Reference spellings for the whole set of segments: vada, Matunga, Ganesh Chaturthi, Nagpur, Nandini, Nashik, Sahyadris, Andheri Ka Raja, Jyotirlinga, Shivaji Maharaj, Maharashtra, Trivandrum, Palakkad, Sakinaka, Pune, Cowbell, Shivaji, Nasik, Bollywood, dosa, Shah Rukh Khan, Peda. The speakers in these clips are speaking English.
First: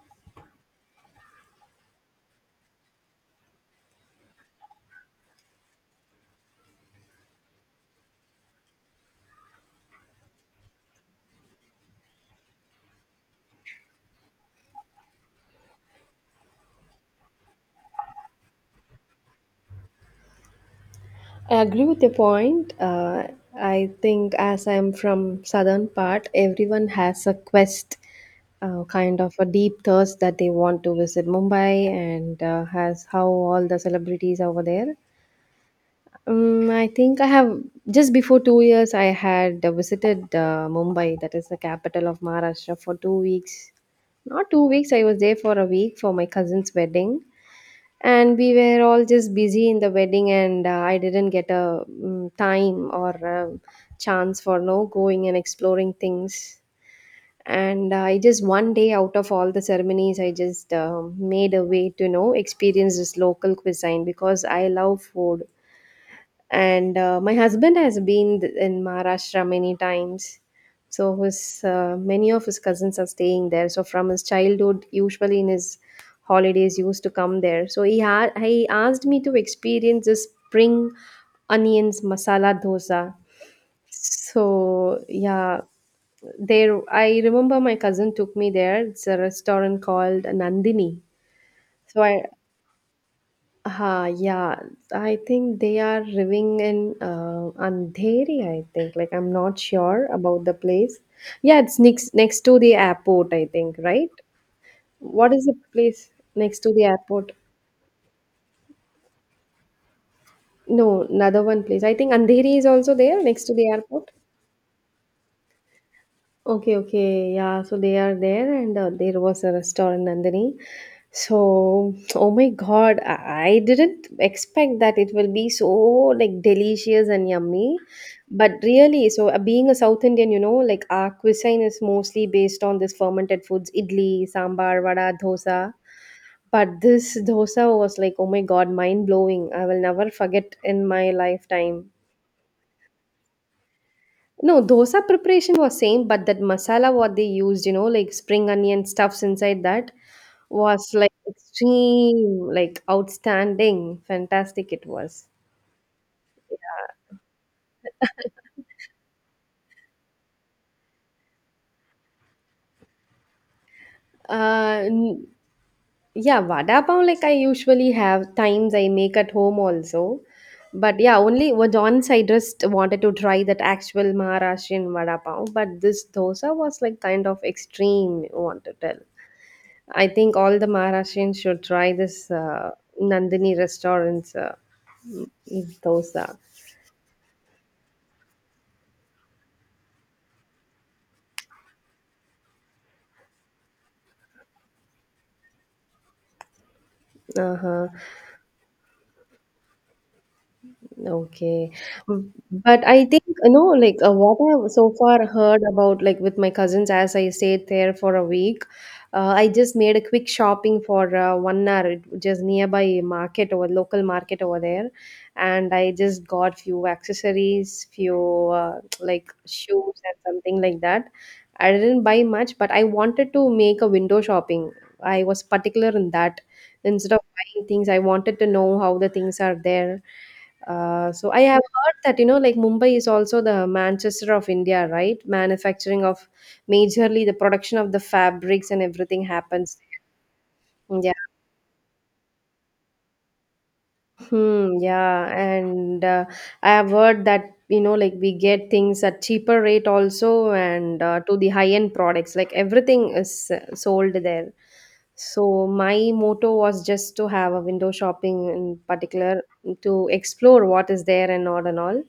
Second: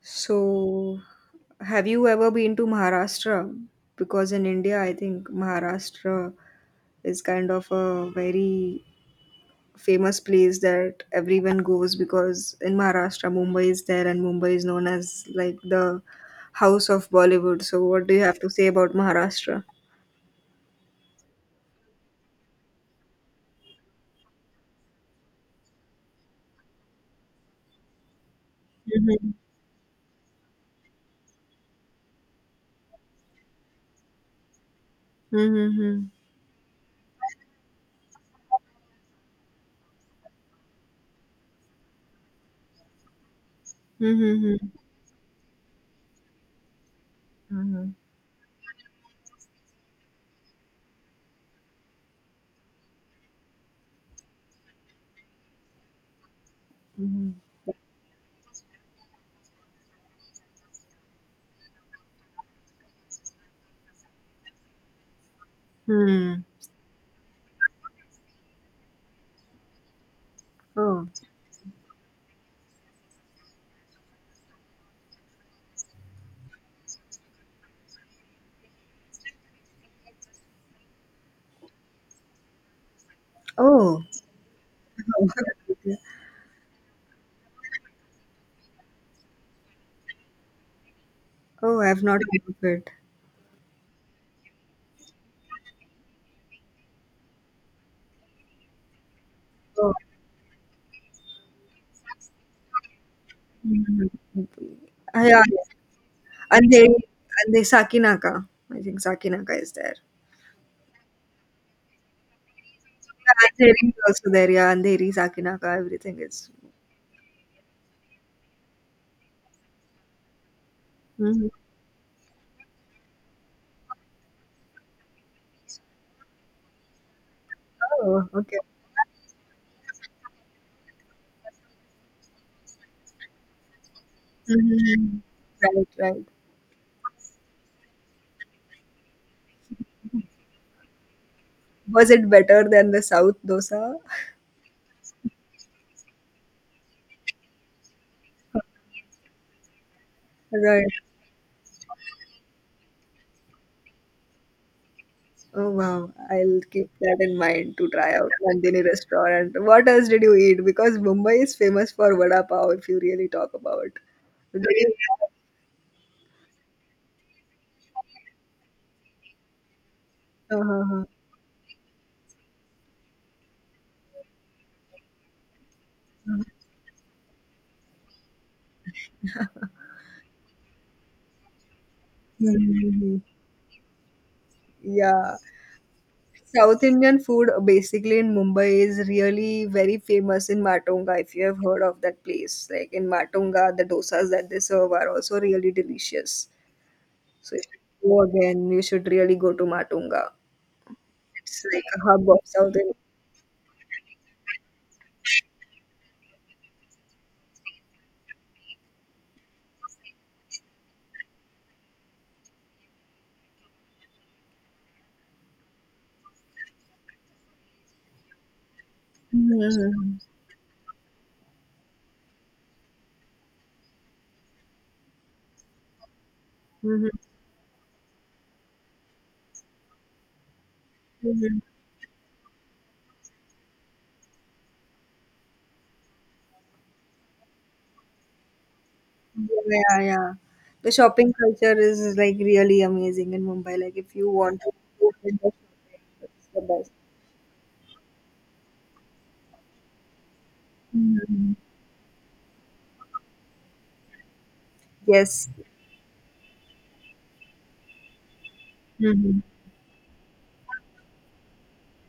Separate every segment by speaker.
Speaker 1: So, have you ever been to Maharashtra? Because in India, I think Maharashtra is kind of a very famous place that everyone goes because in Maharashtra, Mumbai is there and Mumbai is known as like the house of Bollywood. So, what do you have to say about Maharashtra?
Speaker 2: I agree with your point. I think as I'm from southern part, everyone has a quest, kind
Speaker 1: Mm-hmm.
Speaker 2: of a deep thirst that they want to visit Mumbai and has how all the celebrities over there.
Speaker 1: Mm-hmm.
Speaker 2: I think I have just before 2 years I had visited Mumbai, that is the capital of Maharashtra, for 2 weeks. Not two
Speaker 1: Mm-hmm.
Speaker 2: weeks. I was there for a week for my cousin's wedding,
Speaker 1: Mhm,
Speaker 2: and we were all just busy in the wedding and I didn't get a time or chance for no going and exploring things.
Speaker 1: mhm.
Speaker 2: And I just one day out of all the ceremonies I just made a way to experience this local cuisine because I love food.
Speaker 1: Hmm.
Speaker 2: And my husband has been in Maharashtra many times, so
Speaker 1: Oh.
Speaker 2: his many of his cousins are staying there, so from his childhood usually in his holidays he used to come there, so he he asked me to experience this spring onions masala dosa.
Speaker 1: Oh.
Speaker 2: So yeah, there I remember my cousin took me there. It's a restaurant called Nandini.
Speaker 1: Oh,
Speaker 2: So
Speaker 1: I've
Speaker 2: I.
Speaker 1: not heard of it.
Speaker 2: Ha, yeah. I think they are living in Andheri, I think. Like, I'm not sure about the place. Yeah, it's next to the airport, I think,
Speaker 1: Mhm.
Speaker 2: right?
Speaker 1: Ah,
Speaker 2: What
Speaker 1: yeah,
Speaker 2: is the
Speaker 1: yeah.
Speaker 2: place next
Speaker 1: And
Speaker 2: to the
Speaker 1: they
Speaker 2: airport?
Speaker 1: and they Sakinaka. I think Sakinaka is there.
Speaker 2: No, another one place. I think Andheri is also there next
Speaker 1: Yeah,
Speaker 2: to the
Speaker 1: Andheri is
Speaker 2: airport.
Speaker 1: also there. Yeah, Andheri, Sakinaka, everything is.
Speaker 2: Okay, okay. Yeah, so they are there, and there was a restaurant, Nandini.
Speaker 1: Mhm.
Speaker 2: So, oh my God, I didn't expect that it will be so like delicious and yummy.
Speaker 1: Oh,
Speaker 2: But
Speaker 1: okay.
Speaker 2: really, so being a South Indian, you know, like our cuisine is mostly based on this fermented foods, idli, sambar, vada,
Speaker 1: Mhm.
Speaker 2: dosa.
Speaker 1: Right, right.
Speaker 2: But this dosa was like, oh my God, mind blowing. I will never forget in my lifetime.
Speaker 1: Was it better than the South dosa?
Speaker 2: No, dosa preparation was same, but that masala what they used, you know, like spring onion stuffs inside that
Speaker 1: Right.
Speaker 2: was like extreme, like outstanding, fantastic it was.
Speaker 1: Oh, wow. I'll keep that in mind to try out Nandini restaurant. What else did you eat? Because Mumbai is famous for vada pav, if you really talk about. Did
Speaker 2: Uh,
Speaker 1: you-
Speaker 2: n- yeah, vada pav like I usually have times I make at home also, but
Speaker 1: Uh-huh.
Speaker 2: yeah, only was once I just wanted to try that actual Maharashtrian vada pav, but this dosa was like kind of extreme. You want to tell? I think all the Maharashtrians should try this
Speaker 1: Mhm.
Speaker 2: Nandini restaurants.
Speaker 1: Yeah.
Speaker 2: Those
Speaker 1: South Indian food basically in Mumbai is really very famous in Matunga if you have heard of that place. Like in Matunga, the dosas that they serve are also really delicious. So if
Speaker 2: uh-huh.
Speaker 1: you go again, you should really go to Matunga. It's
Speaker 2: Okay.
Speaker 1: like a hub
Speaker 2: Mm,
Speaker 1: of South
Speaker 2: but
Speaker 1: Indian.
Speaker 2: I think, you know, like what I've so far heard about, like with my cousins, as I stayed there for a week, I just made a quick shopping for 1 hour, just nearby market or local market over there. And I just got few accessories, few like shoes and
Speaker 1: Mhm.
Speaker 2: something like that. I didn't buy much, but I wanted to make a window shopping. I was particular in that.
Speaker 1: Mhm.
Speaker 2: Instead of buying things, I wanted to know how the things are there. So I
Speaker 1: Mhm.
Speaker 2: have heard that, you know, like Mumbai is also the Manchester of India, right? Manufacturing of majorly the production of the fabrics and everything happens.
Speaker 1: Yeah, yeah. The
Speaker 2: Yeah.
Speaker 1: shopping culture is like really amazing in Mumbai. Like if you want to
Speaker 2: Hmm,
Speaker 1: go with
Speaker 2: yeah,
Speaker 1: the shopping,
Speaker 2: and
Speaker 1: it's the
Speaker 2: I have
Speaker 1: best.
Speaker 2: heard that, you know, like we get things at cheaper rate also, and to the
Speaker 1: Mhm.
Speaker 2: high end products, like everything is sold there.
Speaker 1: Yes.
Speaker 2: So my motto was just to have a window shopping in
Speaker 1: Hmm.
Speaker 2: particular to explore what is there and all and all.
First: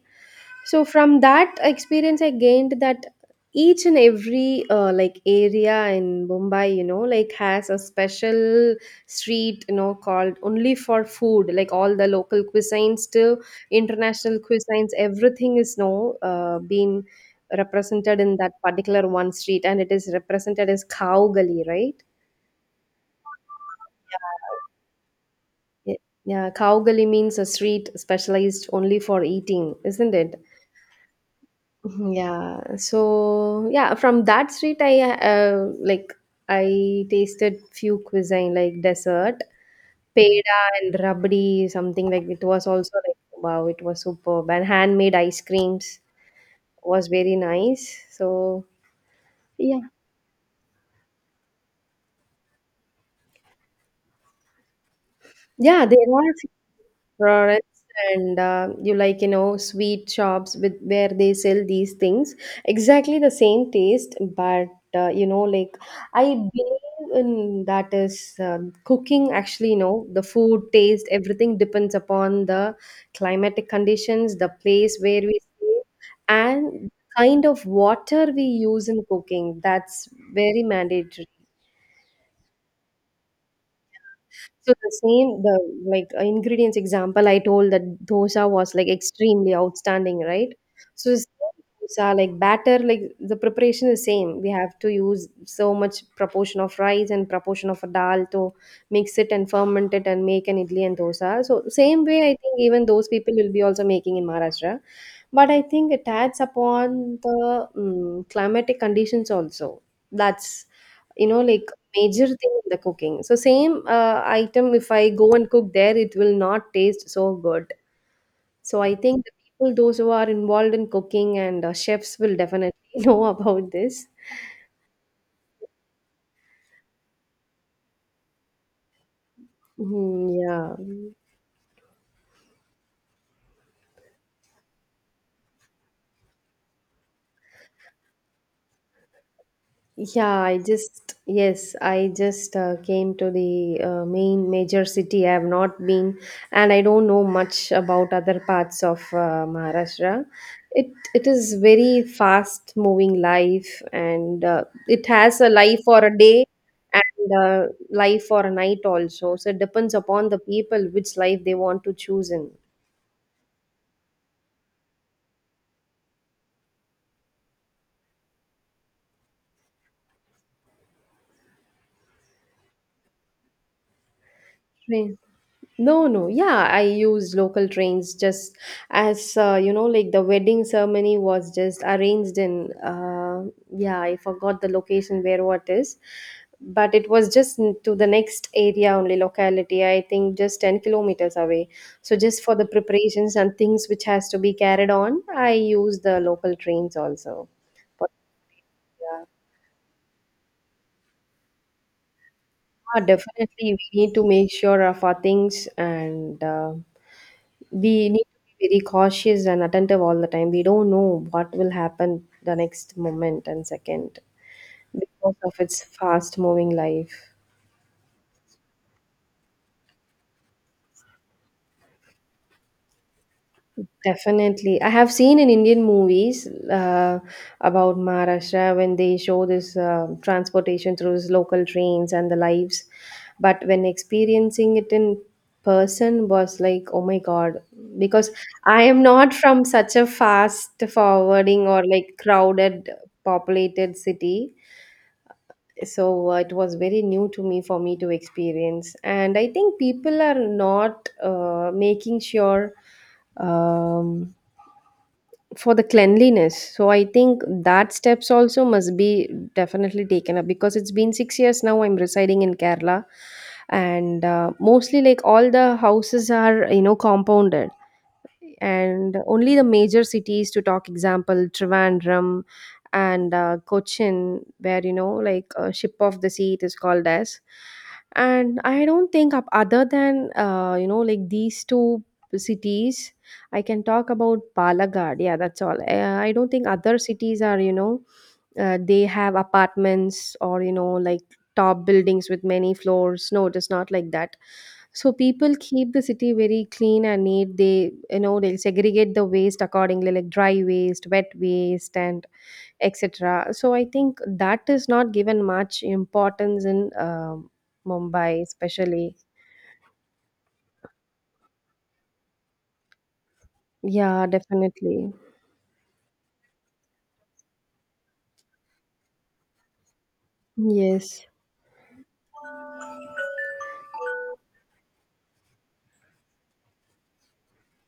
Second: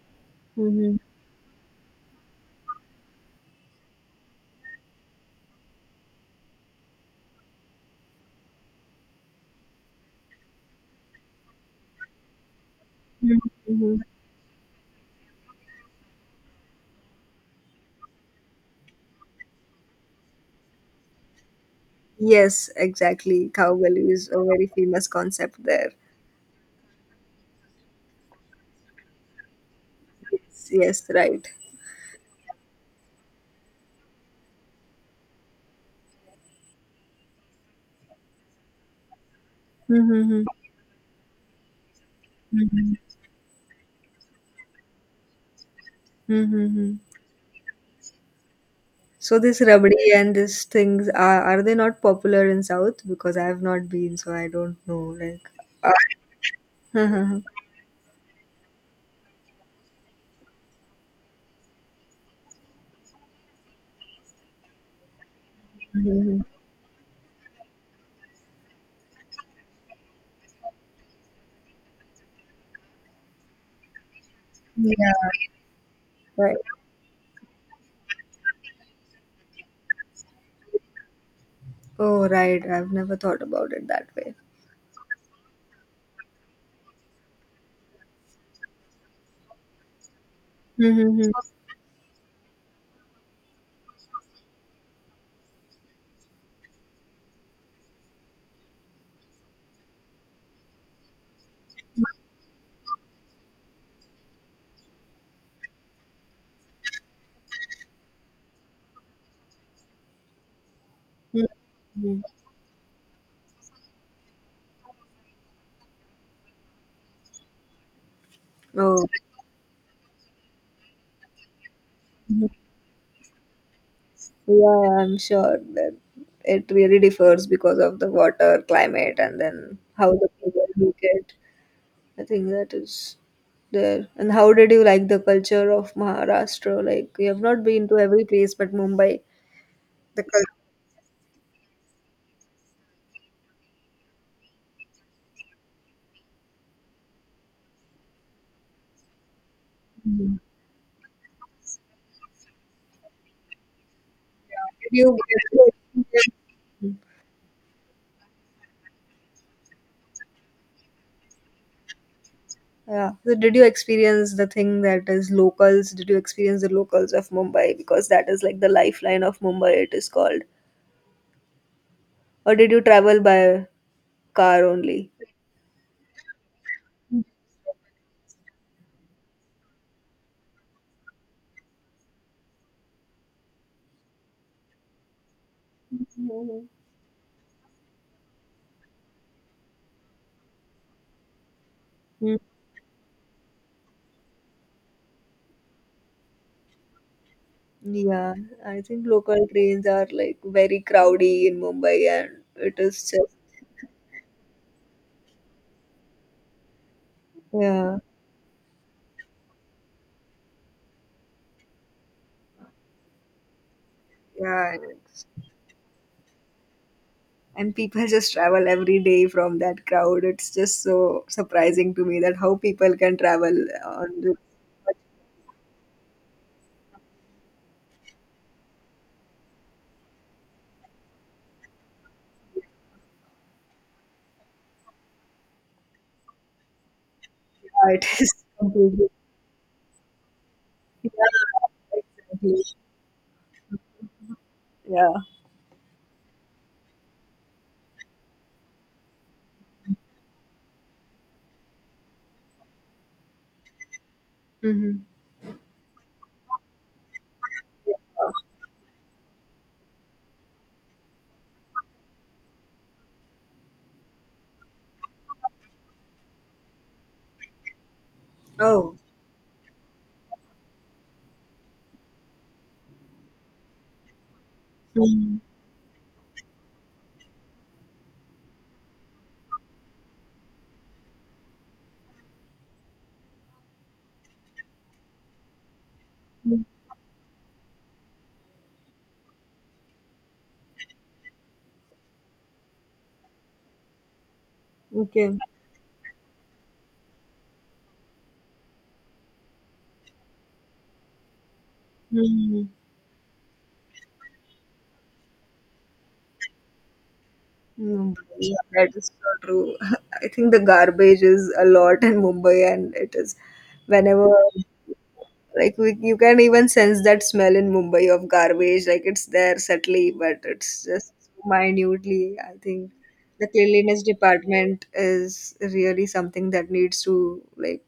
Speaker 2: So
Speaker 1: Hmm.
Speaker 2: from that experience, I gained that each and every like area in Mumbai, you know, like has a special street, you know, called only for food, like all the local cuisines to
Speaker 1: Hmm.
Speaker 2: international cuisines everything is no being represented in that particular one street, and it is represented as cow gully, right?
Speaker 1: Yes, exactly. Cowbell is a very famous concept there.
Speaker 2: Ye- yeah, cow gully means a street specialized only for eating, isn't it?
Speaker 1: Yes, yes, right.
Speaker 2: Yeah, so yeah, from that street I like I tasted few cuisine like dessert,
Speaker 1: Mm-hmm.
Speaker 2: peda and rabdi, something like it was also
Speaker 1: Mm-hmm.
Speaker 2: like wow, it was superb. And handmade ice creams
Speaker 1: Hmm.
Speaker 2: was very nice. So
Speaker 1: So this
Speaker 2: yeah,
Speaker 1: rabdi and these things are they not popular in South? Because I have not been, so I don't know. Like,
Speaker 2: yeah,
Speaker 1: uh,
Speaker 2: there are products, and you like you know sweet shops with where they sell these things exactly the same taste, but you know, like I
Speaker 1: Mhm.
Speaker 2: believe in that is cooking actually, you know, the food taste everything depends upon the climatic conditions, the
Speaker 1: Yeah,
Speaker 2: place where we stay
Speaker 1: right.
Speaker 2: and kind of water we use in cooking. That's very mandatory.
Speaker 1: Oh, right. I've never thought about it that way.
Speaker 2: So the same, the like ingredients example I told that dosa was like extremely outstanding, right? So the same dosa, like batter, like the preparation is same. We have to use so much proportion of rice and proportion of a dal to mix it and ferment it and make an idli and dosa. So same way, I think even those people will be also making in Maharashtra. But I think it adds upon the climatic conditions also. That's, you know, like
Speaker 1: Mm-hmm.
Speaker 2: major thing in the cooking. So same item if I go and cook there, it will not taste so good. So I
Speaker 1: Oh.
Speaker 2: think the people those who are involved in cooking and chefs will definitely know about this.
Speaker 1: Yeah, I'm sure that it really differs because of the water, climate, and then how the
Speaker 2: Mhm,
Speaker 1: people
Speaker 2: yeah.
Speaker 1: look at. I think that is there. And how did you like the culture of Maharashtra? Like, you have not been to every place, but Mumbai, the
Speaker 2: Yeah,
Speaker 1: culture.
Speaker 2: I just, yes, I just came to the main major city. I have not been, and I don't know much about other parts of Maharashtra. It it is very fast moving life, and
Speaker 1: Did
Speaker 2: it
Speaker 1: you get
Speaker 2: has a life
Speaker 1: to
Speaker 2: for a day
Speaker 1: experience-
Speaker 2: and life for a night also. So it depends upon the people which life they want to choose
Speaker 1: Yeah. So did you experience the thing that is locals? Did you experience the locals of Mumbai? Because that is like the lifeline of Mumbai, it is called. Or did you travel by car only?
Speaker 2: in. No, no. Yeah, I use local trains just as you know, like the wedding ceremony was just arranged in yeah, I forgot the location where what is, but it was just to the next area only locality. I think just 10 kilometers away. So
Speaker 1: Mhm.
Speaker 2: just for the preparations and things which has to be carried on, I use the local trains also. But
Speaker 1: Yeah, I think
Speaker 2: yeah,
Speaker 1: local trains are like very crowdy in Mumbai, and it
Speaker 2: ah,
Speaker 1: is just
Speaker 2: definitely we need to make sure of our things and we
Speaker 1: yeah,
Speaker 2: need to be very cautious and attentive all the time. We don't know what will happen the next moment and second
Speaker 1: yeah, and it's-
Speaker 2: because of its fast moving life.
Speaker 1: and people just travel every day from that crowd. It's just so surprising to me that how people can travel on this.
Speaker 2: Definitely. I
Speaker 1: But
Speaker 2: have seen in Indian movies about Maharashtra when they show this transportation through these local trains and the lives. But when experiencing it in person was like, oh my God,
Speaker 1: yeah, it
Speaker 2: because
Speaker 1: is
Speaker 2: I am
Speaker 1: completely
Speaker 2: not from such a fast
Speaker 1: yeah,
Speaker 2: forwarding or like
Speaker 1: exactly.
Speaker 2: crowded populated city.
Speaker 1: Yeah.
Speaker 2: So it was very new to me for me to experience. And I think people are not making sure um,
Speaker 1: Mm-hmm.
Speaker 2: for the cleanliness. So I think that steps also must be definitely taken up because it's been 6 years now I'm residing in Kerala, and mostly like all the houses are, you know, compounded,
Speaker 1: Oh.
Speaker 2: and only the major cities to talk example Trivandrum and Cochin, where, you know,
Speaker 1: Mhm.
Speaker 2: like ship of the sea it is called as. And I don't think up other than you know like these two cities, I can talk about Palakkad, yeah that's all. I don't think other cities are, you know, they have apartments or you know like top buildings with many floors. No, it is not like that. So
Speaker 1: Okay.
Speaker 2: people keep the city very clean and neat. They, you know, they'll segregate the waste accordingly, like dry waste, wet waste and etc. So I think that is not given much importance in
Speaker 1: Mm,
Speaker 2: Mumbai
Speaker 1: yeah, that is
Speaker 2: especially.
Speaker 1: so true. I think the garbage is a lot in Mumbai, and it is
Speaker 2: Yeah,
Speaker 1: whenever
Speaker 2: definitely.
Speaker 1: like we, you can even sense that smell in Mumbai of garbage. Like it's there subtly, but it's just
Speaker 2: Yes.
Speaker 1: minutely. I think the cleanliness department is really something that needs to like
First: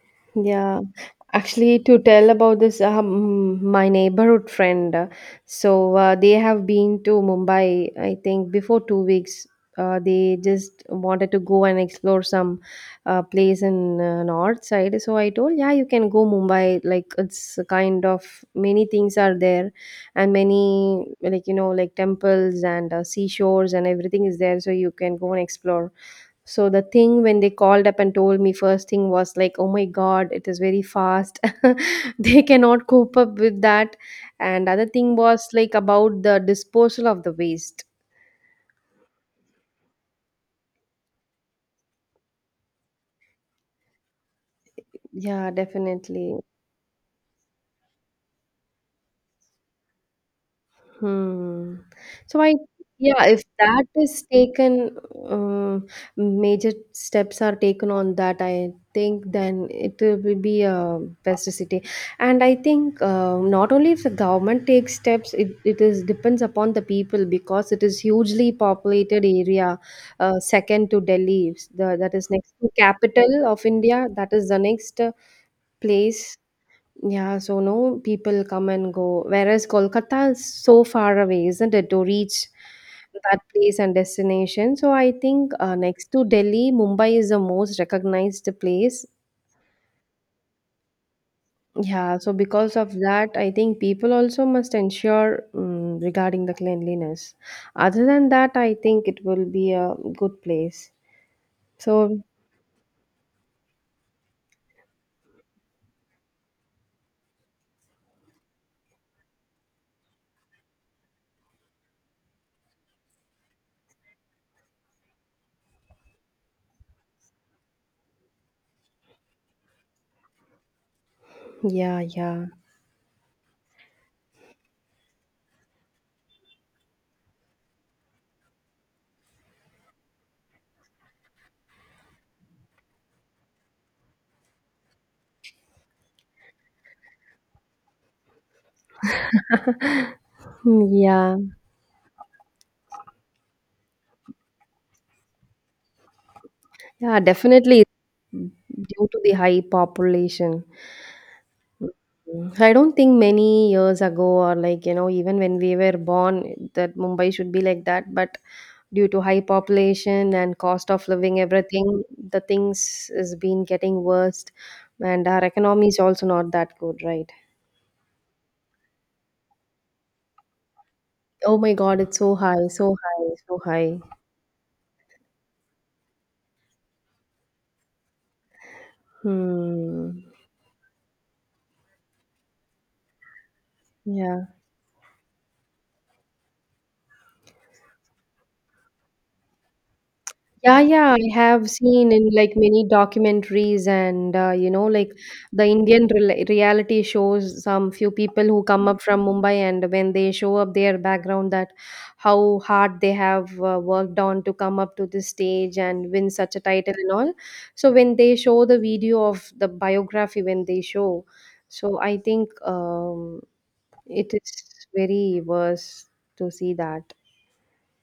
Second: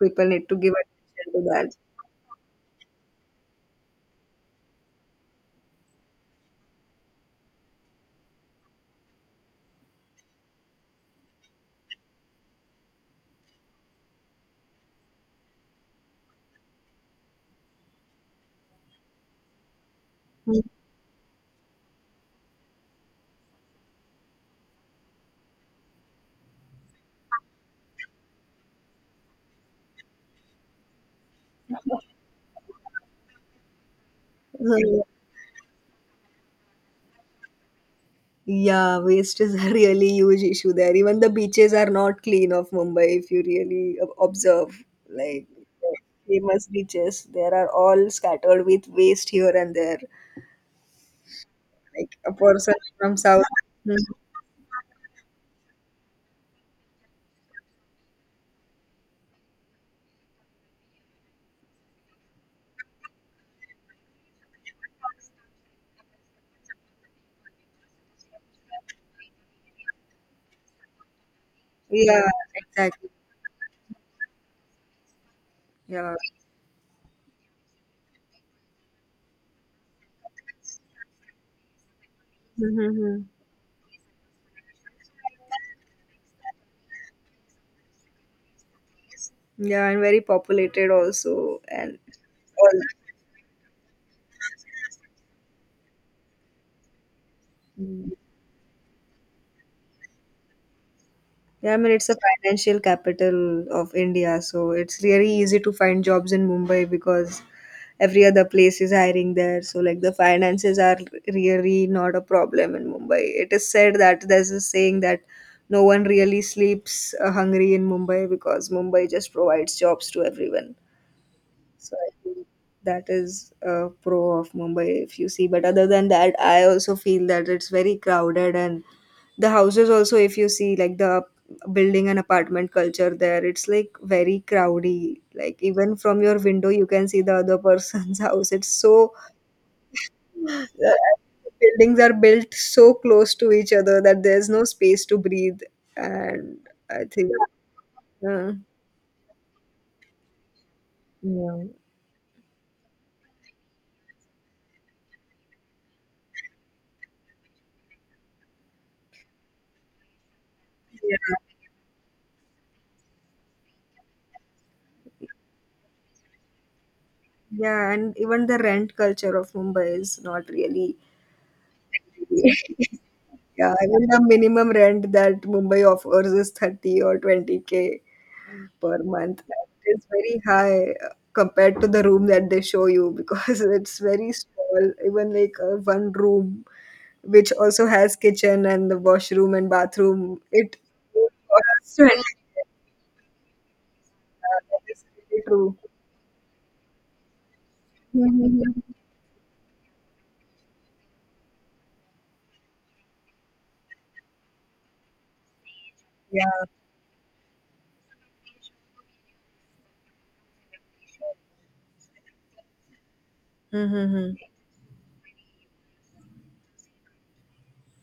Speaker 1: people need to give
Speaker 2: Yeah,
Speaker 1: attention to that.
Speaker 2: actually, to tell about this, my neighborhood friend, they have been to Mumbai, I think, before 2 weeks. They just wanted to go and explore some place in north side. So I told, yeah, you can go Mumbai. Like it's a kind of many things are there, and many like you know like temples and seashores and everything is there. So you can go and explore. So the thing when they called up and told me first thing was like, oh my god, it is very fast. They cannot cope up with that. And other
Speaker 1: Mhm.
Speaker 2: thing was like about the disposal of the waste.
Speaker 1: Yeah, waste is a really huge issue there. Even the beaches are not clean of Mumbai if you really observe. Like
Speaker 2: Yeah,
Speaker 1: the
Speaker 2: definitely.
Speaker 1: famous beaches, there are all scattered with waste here and there.
Speaker 2: Hmm.
Speaker 1: Like a
Speaker 2: So I,
Speaker 1: person from
Speaker 2: yeah, if
Speaker 1: South.
Speaker 2: that
Speaker 1: Mhm.
Speaker 2: is taken, um, major steps are taken on that, I think then it will be a best city. And I think not only if the government takes steps, it is depends upon the people because it is hugely populated area, second to Delhi. The, that
Speaker 1: Yeah,
Speaker 2: is next to
Speaker 1: exactly.
Speaker 2: capital of India. That is the next
Speaker 1: Yeah.
Speaker 2: place. Yeah, so no people come and go. Whereas Kolkata is so far away, isn't it, to reach
Speaker 1: Mhm, mhm.
Speaker 2: that place and destination. So I think next to Delhi, Mumbai is the most recognized place.
Speaker 1: Yeah, and very populated also and
Speaker 2: Yeah, so because
Speaker 1: all.
Speaker 2: of that, I think people also must ensure regarding the cleanliness. Other
Speaker 1: Mm.
Speaker 2: than that, I think it will be a good place.
Speaker 1: Yeah, I mean, it's a
Speaker 2: So,
Speaker 1: financial capital of India, so it's really easy to find jobs in Mumbai because every other place is hiring there. So, like, the finances are really not a problem in Mumbai. It is said that there's a saying that no one really sleeps hungry in Mumbai because Mumbai just provides jobs to everyone. So
Speaker 2: yeah,
Speaker 1: I
Speaker 2: yeah,
Speaker 1: think that is a pro of Mumbai if you see. But other than that, I also feel that it's very crowded and the houses also if you see like the building and apartment culture there, it's like very crowdy. Like even from your window you can see the other person's house. It's so
Speaker 2: Hmm,
Speaker 1: the
Speaker 2: yeah,
Speaker 1: buildings are built so close to each other that there's no space to breathe and I
Speaker 2: yeah,
Speaker 1: think
Speaker 2: Definitely
Speaker 1: uh,
Speaker 2: due to the high population.
Speaker 1: yeah.
Speaker 2: I don't think many years ago, or like, even when we were born, that Mumbai should be like that. But due to high population and cost of living, everything, the things is been getting worse. And our economy is also not that good, right?
Speaker 1: Yeah, and even the rent culture of Mumbai is not really.
Speaker 2: Oh my God, it's so high, so high, so
Speaker 1: Yeah,
Speaker 2: high.
Speaker 1: even the minimum rent that Mumbai offers is 30 or 20K per month. That is
Speaker 2: Hmm.
Speaker 1: very high compared to the room that they show you because it's very
Speaker 2: Yeah.
Speaker 1: small, even like one room, which also has kitchen and the washroom and bathroom. It
Speaker 2: Yeah, yeah, I have
Speaker 1: costs
Speaker 2: seen
Speaker 1: 20
Speaker 2: in like many documentaries and uh,
Speaker 1: Yeah,
Speaker 2: you
Speaker 1: that
Speaker 2: know
Speaker 1: is
Speaker 2: like
Speaker 1: really
Speaker 2: the
Speaker 1: true.
Speaker 2: Indian rela reality shows some few people who
Speaker 1: Mhm.
Speaker 2: come up from Mumbai, and when they show up their background, that how hard they have worked on to come up to this stage and win
Speaker 1: Yeah.
Speaker 2: such a title and all. So when they show the video of the biography, when they show, so I think
Speaker 1: Mm-hmm.
Speaker 2: it is very worse to see that.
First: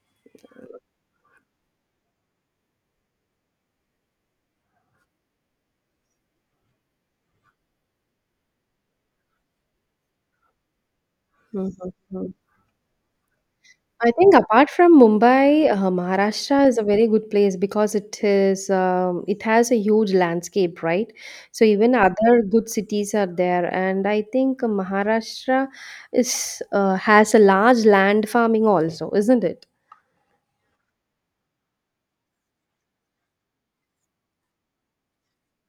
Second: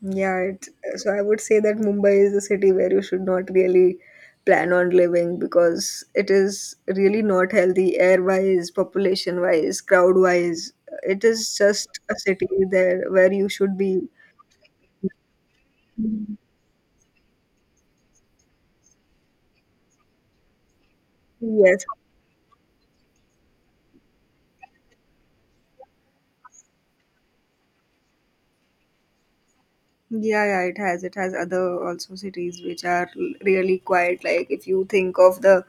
Speaker 1: Yeah, it, so I would say that Mumbai is a city where you should not really plan on living because it is really not healthy air-wise, population-wise, crowd-wise. It is just a
Speaker 2: Mhm.
Speaker 1: city there where you should be.
Speaker 2: I think apart from Mumbai, Maharashtra is a very good place because it has a huge landscape, right? So
Speaker 1: Yes.
Speaker 2: even other good cities are there, and I think Maharashtra is has a large land farming also, isn't it?
Speaker 1: Yeah, yeah, it has. It has other also cities which are really quiet. Like if you think of the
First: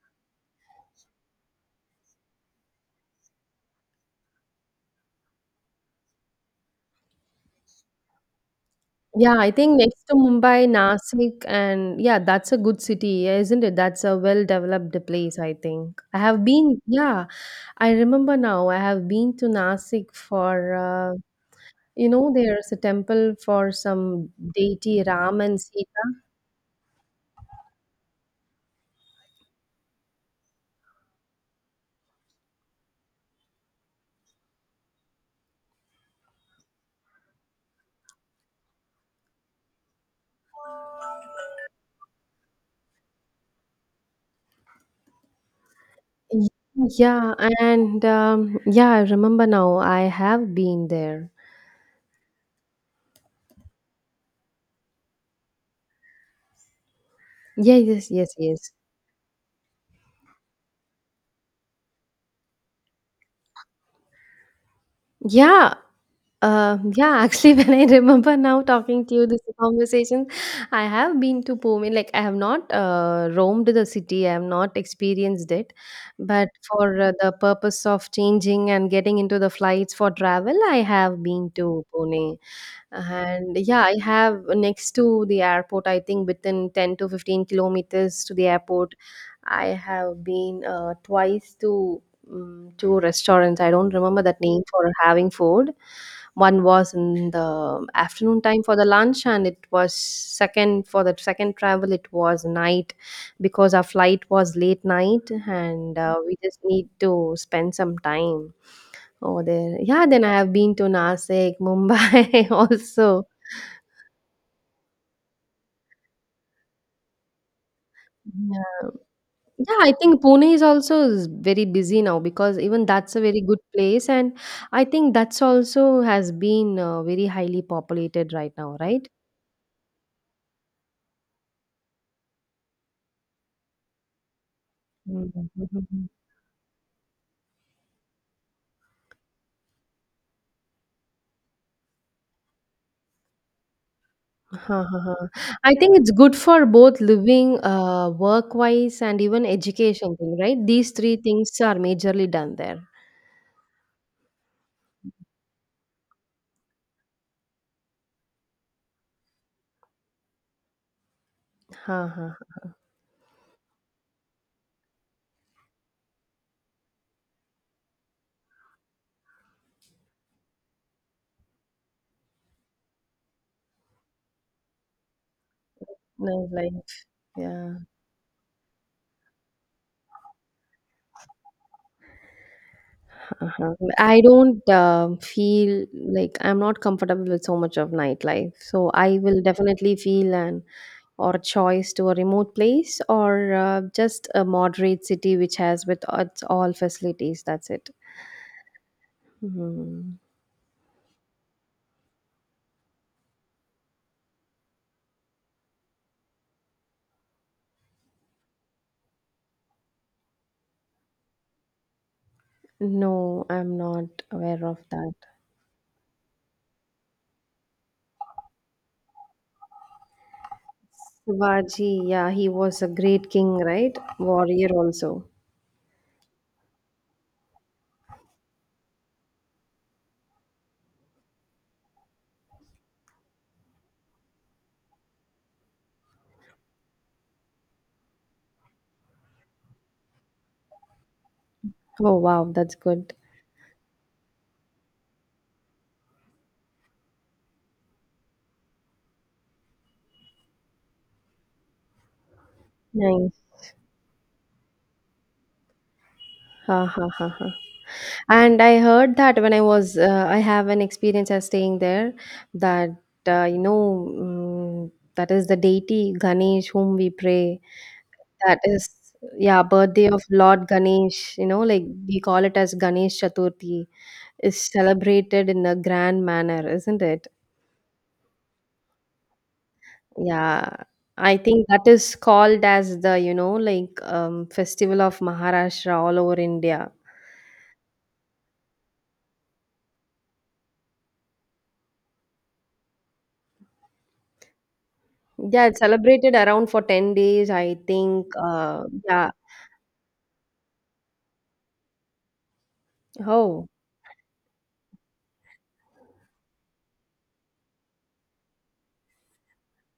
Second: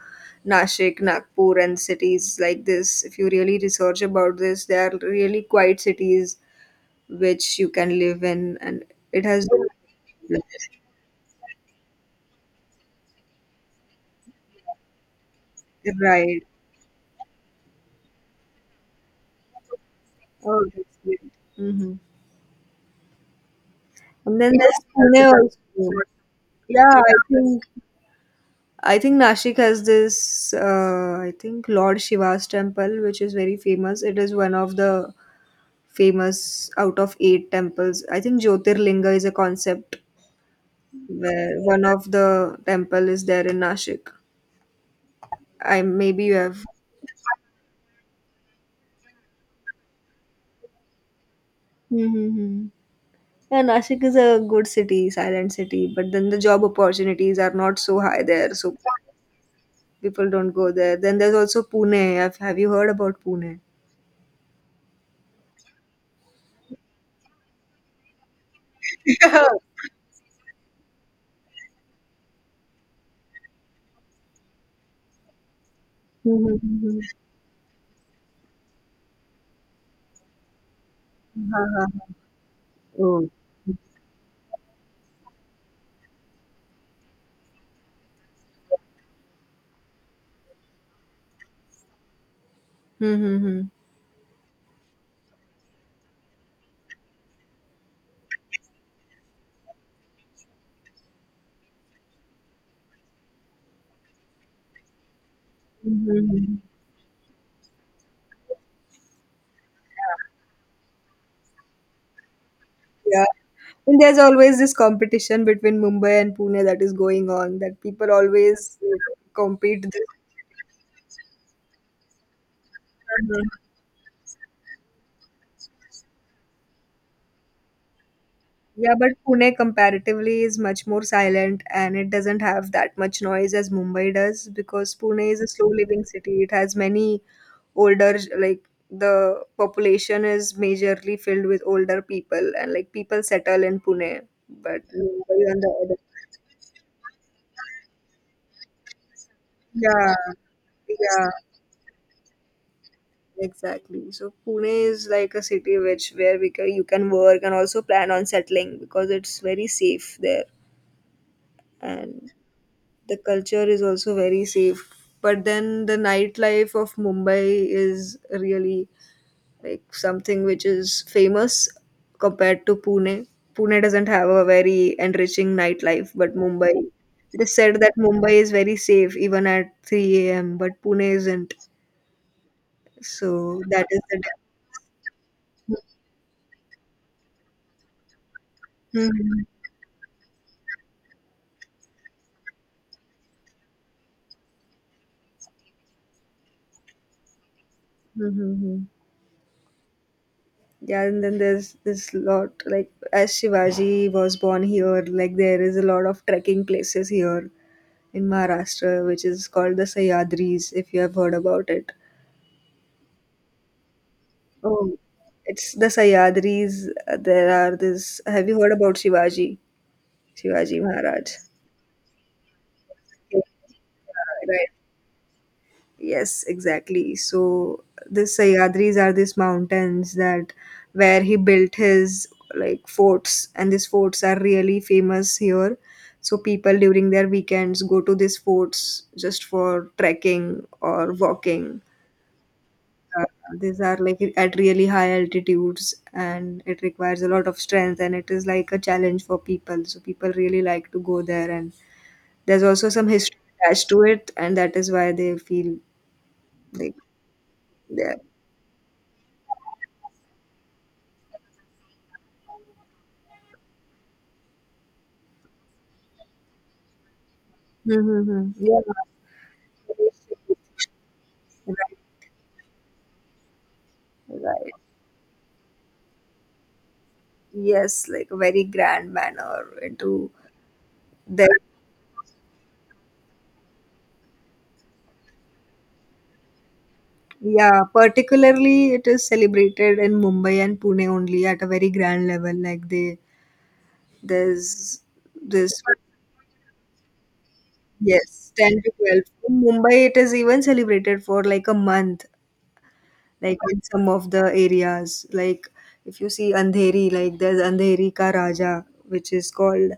Speaker 1: Nashik, Nagpur, and cities like this, if you really research about this, they are really quiet cities which you can live in, and it
Speaker 2: Yeah,
Speaker 1: has
Speaker 2: I think next to Mumbai, Nasik, and yeah, that's a good city, isn't it? That's a well-developed place, I think. I have
Speaker 1: right.
Speaker 2: been, yeah, I remember now. I have been to Nasik for
Speaker 1: Oh, that's great. Hmm.
Speaker 2: You know, there's a temple for some
Speaker 1: And then there's
Speaker 2: deity
Speaker 1: Pune
Speaker 2: Ram and
Speaker 1: also.
Speaker 2: Sita.
Speaker 1: Yeah, I think Nashik has this. I think Lord Shiva's temple, which is very famous. It is one of the famous out of eight temples. I think Jyotirlinga is a concept where one of the temple is there in Nashik. I maybe you
Speaker 2: Y-
Speaker 1: have.
Speaker 2: Yeah, and yeah, I remember now. I have been there.
Speaker 1: Mm-hmm. Yeah, Nashik is a good city, silent city, but then the job opportunities are
Speaker 2: Yeah,
Speaker 1: not so
Speaker 2: yes,
Speaker 1: high
Speaker 2: yes,
Speaker 1: there,
Speaker 2: yes.
Speaker 1: so people don't go there. Then there's also Pune. Have you heard about Pune?
Speaker 2: Yeah, yeah. Actually, when I remember now talking to you this conversation, I have been to Pune. Like, I have not roamed the city. I have not experienced it, but for
Speaker 1: Mm-hmm.
Speaker 2: the purpose of changing and getting into the flights for travel, I have been to Pune.
Speaker 1: Oh.
Speaker 2: And yeah, I have next to the airport, I think within 10 to 15 kilometers to the airport, I have been twice to two restaurants.
Speaker 1: Mm-hmm.
Speaker 2: I don't remember that name for having food. One was in the afternoon time for the lunch, and it was second, for the second travel, it was night because our flight was late night, and we just
Speaker 1: Hmm.
Speaker 2: need to spend some time over there. Yeah, then I have been to Nasik, Mumbai
Speaker 1: Yeah.
Speaker 2: also.
Speaker 1: And there's always this competition between Mumbai and Pune that is going on, that people always
Speaker 2: Yeah. Yeah,
Speaker 1: compete.
Speaker 2: I think Pune is also is very busy now because even that's a very good place, and I think that's also has been very highly populated right now,
Speaker 1: Yeah,
Speaker 2: right?
Speaker 1: but Pune comparatively is much more silent and it doesn't have that much noise as Mumbai does because Pune is a slow living
Speaker 2: Mhm.
Speaker 1: city. It has many older, like the population is majorly filled with older people and like people settle in Pune. But
Speaker 2: Huh, huh, huh.
Speaker 1: Mumbai on
Speaker 2: I
Speaker 1: the other,
Speaker 2: think it's good for both living, work-wise and even
Speaker 1: yeah,
Speaker 2: education thing, right? These three
Speaker 1: yeah,
Speaker 2: things are majorly done there.
Speaker 1: exactly. So Pune is like a city which where we can, you can work and also plan on settling because it's very safe there
Speaker 2: Huh, huh,
Speaker 1: and
Speaker 2: huh.
Speaker 1: the culture is also very safe but then the nightlife of Mumbai is really like something which is famous compared to Pune. Pune doesn't have a very enriching nightlife but
Speaker 2: Nice
Speaker 1: Mumbai,
Speaker 2: life.
Speaker 1: it is
Speaker 2: Yeah.
Speaker 1: said that Mumbai is very safe even at 3 a.m. but Pune isn't, so
Speaker 2: Uh-huh.
Speaker 1: that is
Speaker 2: I
Speaker 1: the
Speaker 2: don't feel like I'm not comfortable with so much of nightlife. So I will
Speaker 1: Mhm.
Speaker 2: definitely feel an or a choice to a remote place or just a moderate city which has with its all facilities. That's it.
Speaker 1: Mhm.
Speaker 2: Mhm.
Speaker 1: Yeah, and then there's this lot like as Shivaji was born here, like there is a lot of trekking places here in Maharashtra, which is called the Sahyadris, if you have heard about it.
Speaker 2: No, I'm not aware of
Speaker 1: Oh,
Speaker 2: that.
Speaker 1: it's the Sahyadris. There are this. Have you heard about Shivaji? Shivaji Maharaj.
Speaker 2: Shivaji, yeah, he was a great
Speaker 1: Yeah,
Speaker 2: king, right? Warrior
Speaker 1: right.
Speaker 2: also.
Speaker 1: Yes, exactly. So the Sahyadris are these mountains that where he built his like forts, and these forts are really famous here. So people during their weekends go to these forts just for trekking or walking
Speaker 2: Oh wow, that's good.
Speaker 1: uh, these are like at really high altitudes and it requires a lot of strength and it is like a challenge for people so people really like to go there and there's also some
Speaker 2: Nice.
Speaker 1: history attached to it and that is why they feel
Speaker 2: Ha
Speaker 1: like
Speaker 2: ha ha ha.
Speaker 1: they're.
Speaker 2: And I heard that I have an experience as staying there that, uh, you know, mm that is the deity Ganesh whom we pray.
Speaker 1: Mm-hmm.
Speaker 2: That
Speaker 1: Yeah.
Speaker 2: is, yeah, birthday of Lord Ganesh, like
Speaker 1: Right.
Speaker 2: we call it as Ganesh Chaturthi, is
Speaker 1: Right.
Speaker 2: celebrated in a grand manner, isn't it?
Speaker 1: Yes, like a very grand manner into
Speaker 2: Yeah. I
Speaker 1: their.
Speaker 2: think that is called as the, like, festival of Maharashtra all over India.
Speaker 1: Yeah, particularly it is celebrated in Mumbai and Pune only at a very grand level. Like they, there's
Speaker 2: Yeah, it's
Speaker 1: this.
Speaker 2: celebrated around for 10 days, I think.
Speaker 1: Yes, 10 to 12.
Speaker 2: Yeah.
Speaker 1: In Mumbai, it is even celebrated for like a month, like
Speaker 2: Oh,
Speaker 1: in some of the areas. Like if you see Andheri, like there's Andheri Ka Raja, which is called,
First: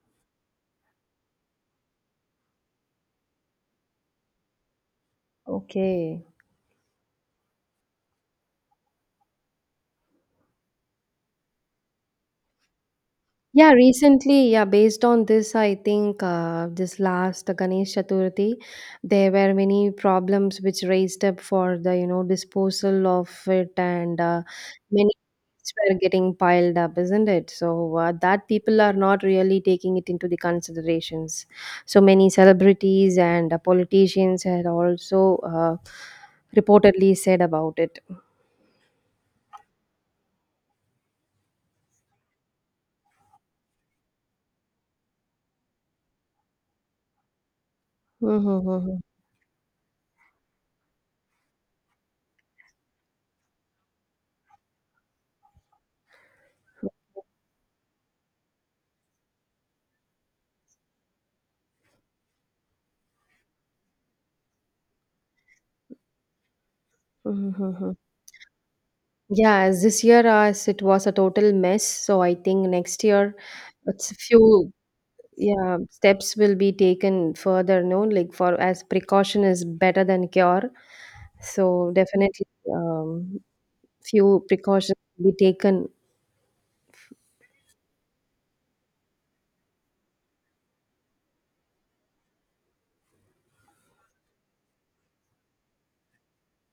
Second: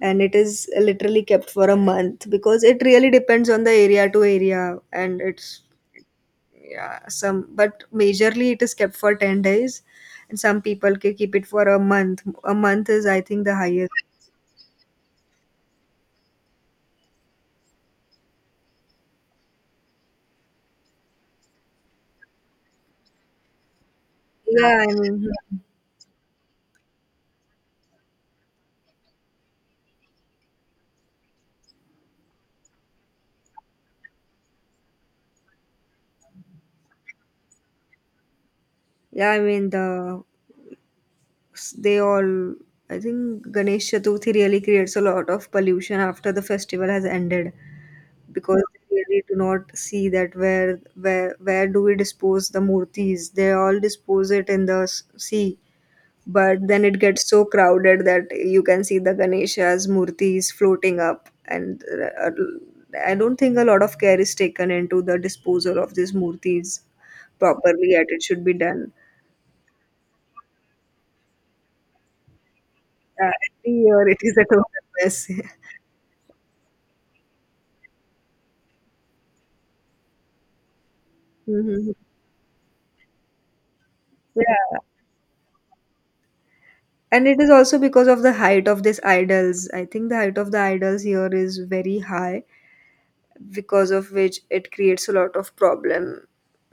Speaker 1: and it is literally kept for a month because it really depends on the area to area. And it's,
Speaker 2: okay.
Speaker 1: yeah, some, but majorly it is kept for 10 days, and some people can keep it for a month. A month is, I think, the
Speaker 2: Yeah,
Speaker 1: highest.
Speaker 2: recently, yeah, based on this, I think this last Ganesh Chaturthi, there were many problems which raised up for the, disposal of it, and
Speaker 1: Yeah, I
Speaker 2: many
Speaker 1: mean,
Speaker 2: things were getting piled up, isn't it? So that people are not really taking it into the considerations. So many celebrities and politicians had also reportedly said about it.
Speaker 1: yeah, I mean, the they all I think Ganesh Chaturthi really creates a lot of pollution after the festival has ended
Speaker 2: Mm-hmm.
Speaker 1: because they
Speaker 2: Mm-hmm.
Speaker 1: really do not see that where where do we dispose the murtis. They all dispose it in the sea, but then it gets so crowded that you can see the Ganesha's murtis floating up and uh, I don't think a lot of care is taken into the disposal of these murtis
Speaker 2: Mm-hmm, mm-hmm.
Speaker 1: properly as it should be done.
Speaker 2: Yeah, as this year as it was a total mess, so I think next year
Speaker 1: Every year
Speaker 2: it's a
Speaker 1: it is a total
Speaker 2: few
Speaker 1: mess.
Speaker 2: yeah steps will be taken further, no, like for as precaution is better than cure. So
Speaker 1: Mhm.
Speaker 2: definitely um few
Speaker 1: Yeah,
Speaker 2: precautions will be taken.
Speaker 1: and it is also because of the height of these idols. I think the height of the idols here is very high, because of which it creates a lot of problem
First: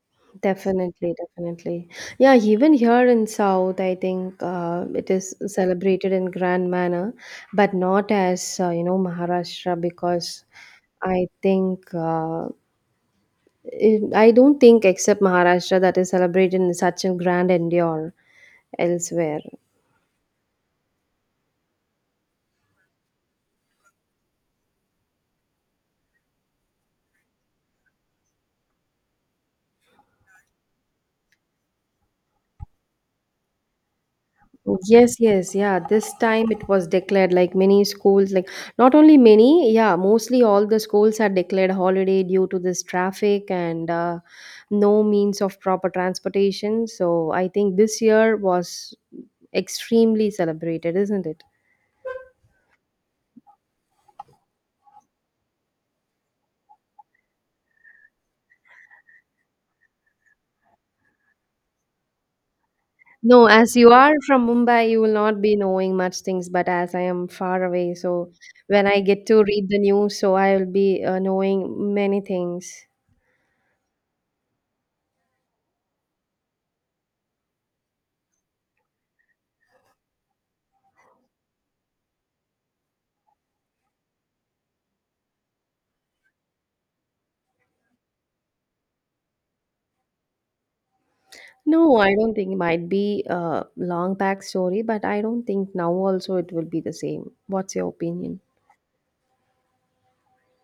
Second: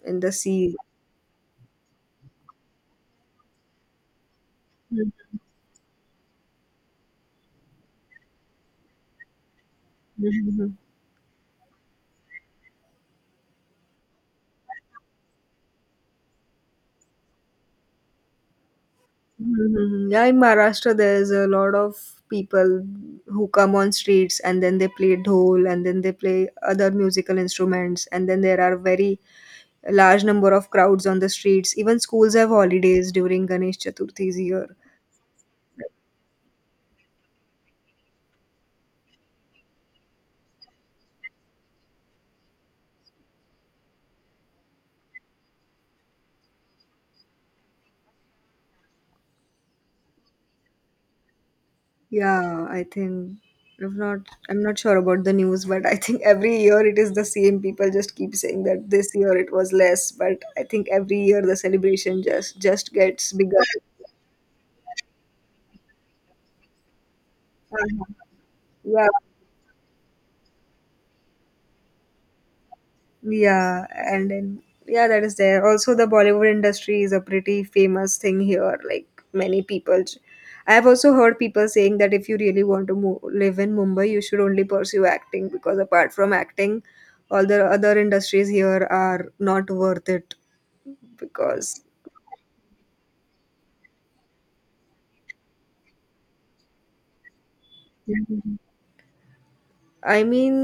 Speaker 1: in the sea.
Speaker 2: Definitely, definitely. Yeah, even here in South, I think it
Speaker 1: Mhm,
Speaker 2: is celebrated in grand manner, but not as Maharashtra because
Speaker 1: mhm,
Speaker 2: I think. I don't think, except Maharashtra, that is celebrated in such a grand endeavor elsewhere.
Speaker 1: mhm, mhm. Yeah, in Maharashtra, there's a lot of people who come on streets and then they play dhol and then they play other musical instruments, and then there are very large number of crowds on the streets. Even schools have holidays during Ganesh Chaturthi's year.
Speaker 2: Yes, yes, yeah. This time it was declared like many schools, like not only many, yeah, mostly all the schools are declared holiday due to this traffic and no means of proper transportation. So I think this year was extremely celebrated, isn't it?
Speaker 1: Yeah, I think I'm not I'm not sure about the news, but I think every year it is the same. People just keep saying that this year it was less, but I think every year the celebration just gets
Speaker 2: No,
Speaker 1: bigger.
Speaker 2: as you are from Mumbai, you will not be knowing much things. But as I am far away,
Speaker 1: Uh-huh.
Speaker 2: so when I
Speaker 1: Yeah,
Speaker 2: get to read the news, so I will be knowing many things.
Speaker 1: yeah, and then yeah, that is there. Also, the Bollywood industry is a pretty famous thing here. Like many people, I have also heard people saying that if you really want to move, live in Mumbai, you should only pursue acting because apart from acting, all the other industries here are not worth it because
Speaker 2: No, I don't think it might be a long back story, but I don't think now also it will be the same. What's your opinion?
Speaker 1: I mean,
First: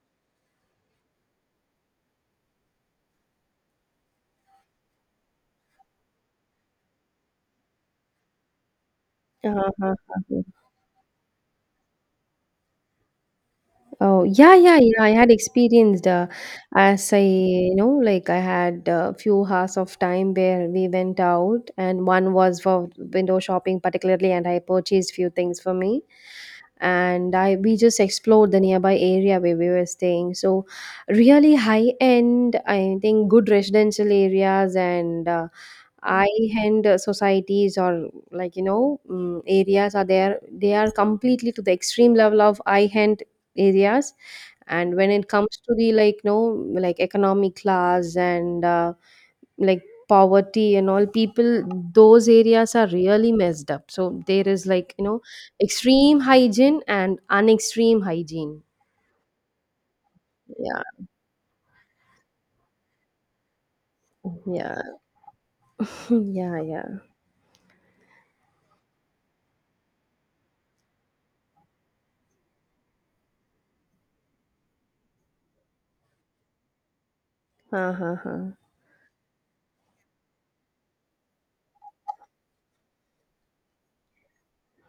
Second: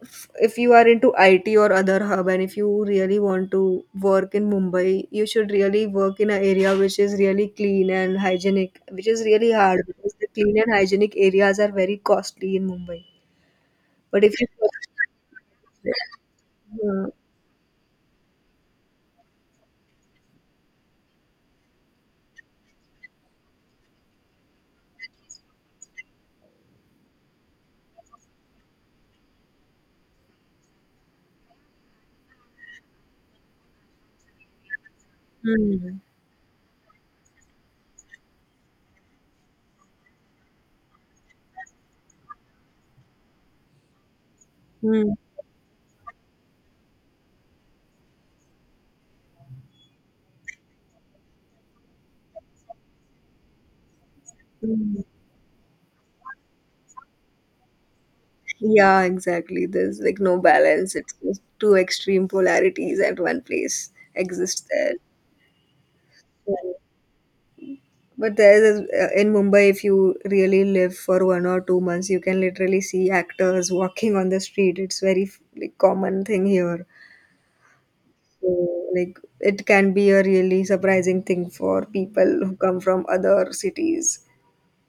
Speaker 1: if you are into IT or other hub, and if you really want to work in Mumbai, you should really work in an area which is really clean and hygienic, which is really hard
Speaker 2: Uh-huh.
Speaker 1: because the clean and hygienic areas are very costly in Mumbai. But
Speaker 2: Oh
Speaker 1: if you
Speaker 2: yeah, yeah, yeah. I had experienced.
Speaker 1: yeah.
Speaker 2: As I like I had a few hours of time where we went out, and one was for window shopping particularly, and I purchased few things for me, and I we just explored the nearby area where we were staying. So really high end, I think good residential areas and
Speaker 1: Hmm.
Speaker 2: high end societies or like areas are there. They are completely to the extreme level of high end areas, and when
Speaker 1: Hmm.
Speaker 2: it comes to the like no like economic class and like poverty and all people, those areas are really messed up. So there is like
Speaker 1: Hmm.
Speaker 2: extreme hygiene and unextreme hygiene.
Speaker 1: Yeah, exactly. There's like no balance.
Speaker 2: Yeah,
Speaker 1: It's just two extreme polarities at one place exist
Speaker 2: yeah. Yeah,
Speaker 1: there.
Speaker 2: yeah.
Speaker 1: But there is in Mumbai, if you really live for 1 or 2 months, you can literally see actors walking on the street. It's very like, common thing here.
Speaker 2: Uh-huh.
Speaker 1: So, like it can be a really surprising thing for people who come from other cities.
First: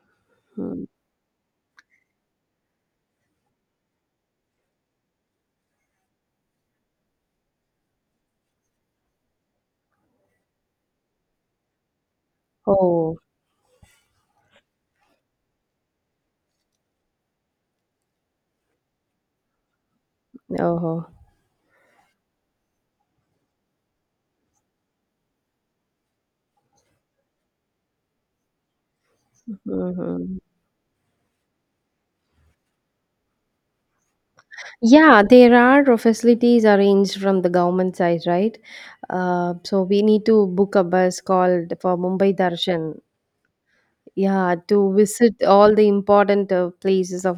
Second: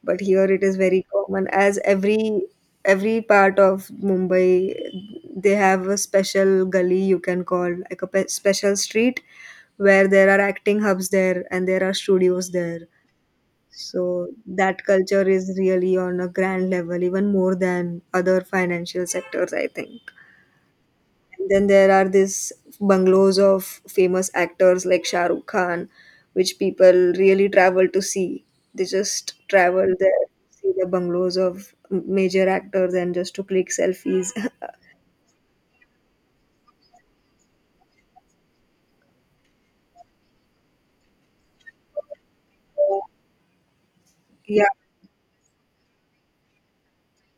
Speaker 1: But here it is
Speaker 2: Hmm.
Speaker 1: very common, as every part of Mumbai, they have a special gully you can call like a special street where there are acting hubs there and there are studios there
Speaker 2: Oh.
Speaker 1: so that culture is really on a grand level, even more than other financial sectors, I think.
Speaker 2: Oh.
Speaker 1: And then there are these bungalows of famous actors like Shah Rukh Khan, which people really travel to see. They just travel there,
Speaker 2: Hmm.
Speaker 1: see the bungalows of major actors, and just to click selfies.
Speaker 2: Yeah, there are facilities arranged from the government side, right? So we need to book a bus called for Mumbai Darshan, yeah,
Speaker 1: yeah,
Speaker 2: to visit all the important places of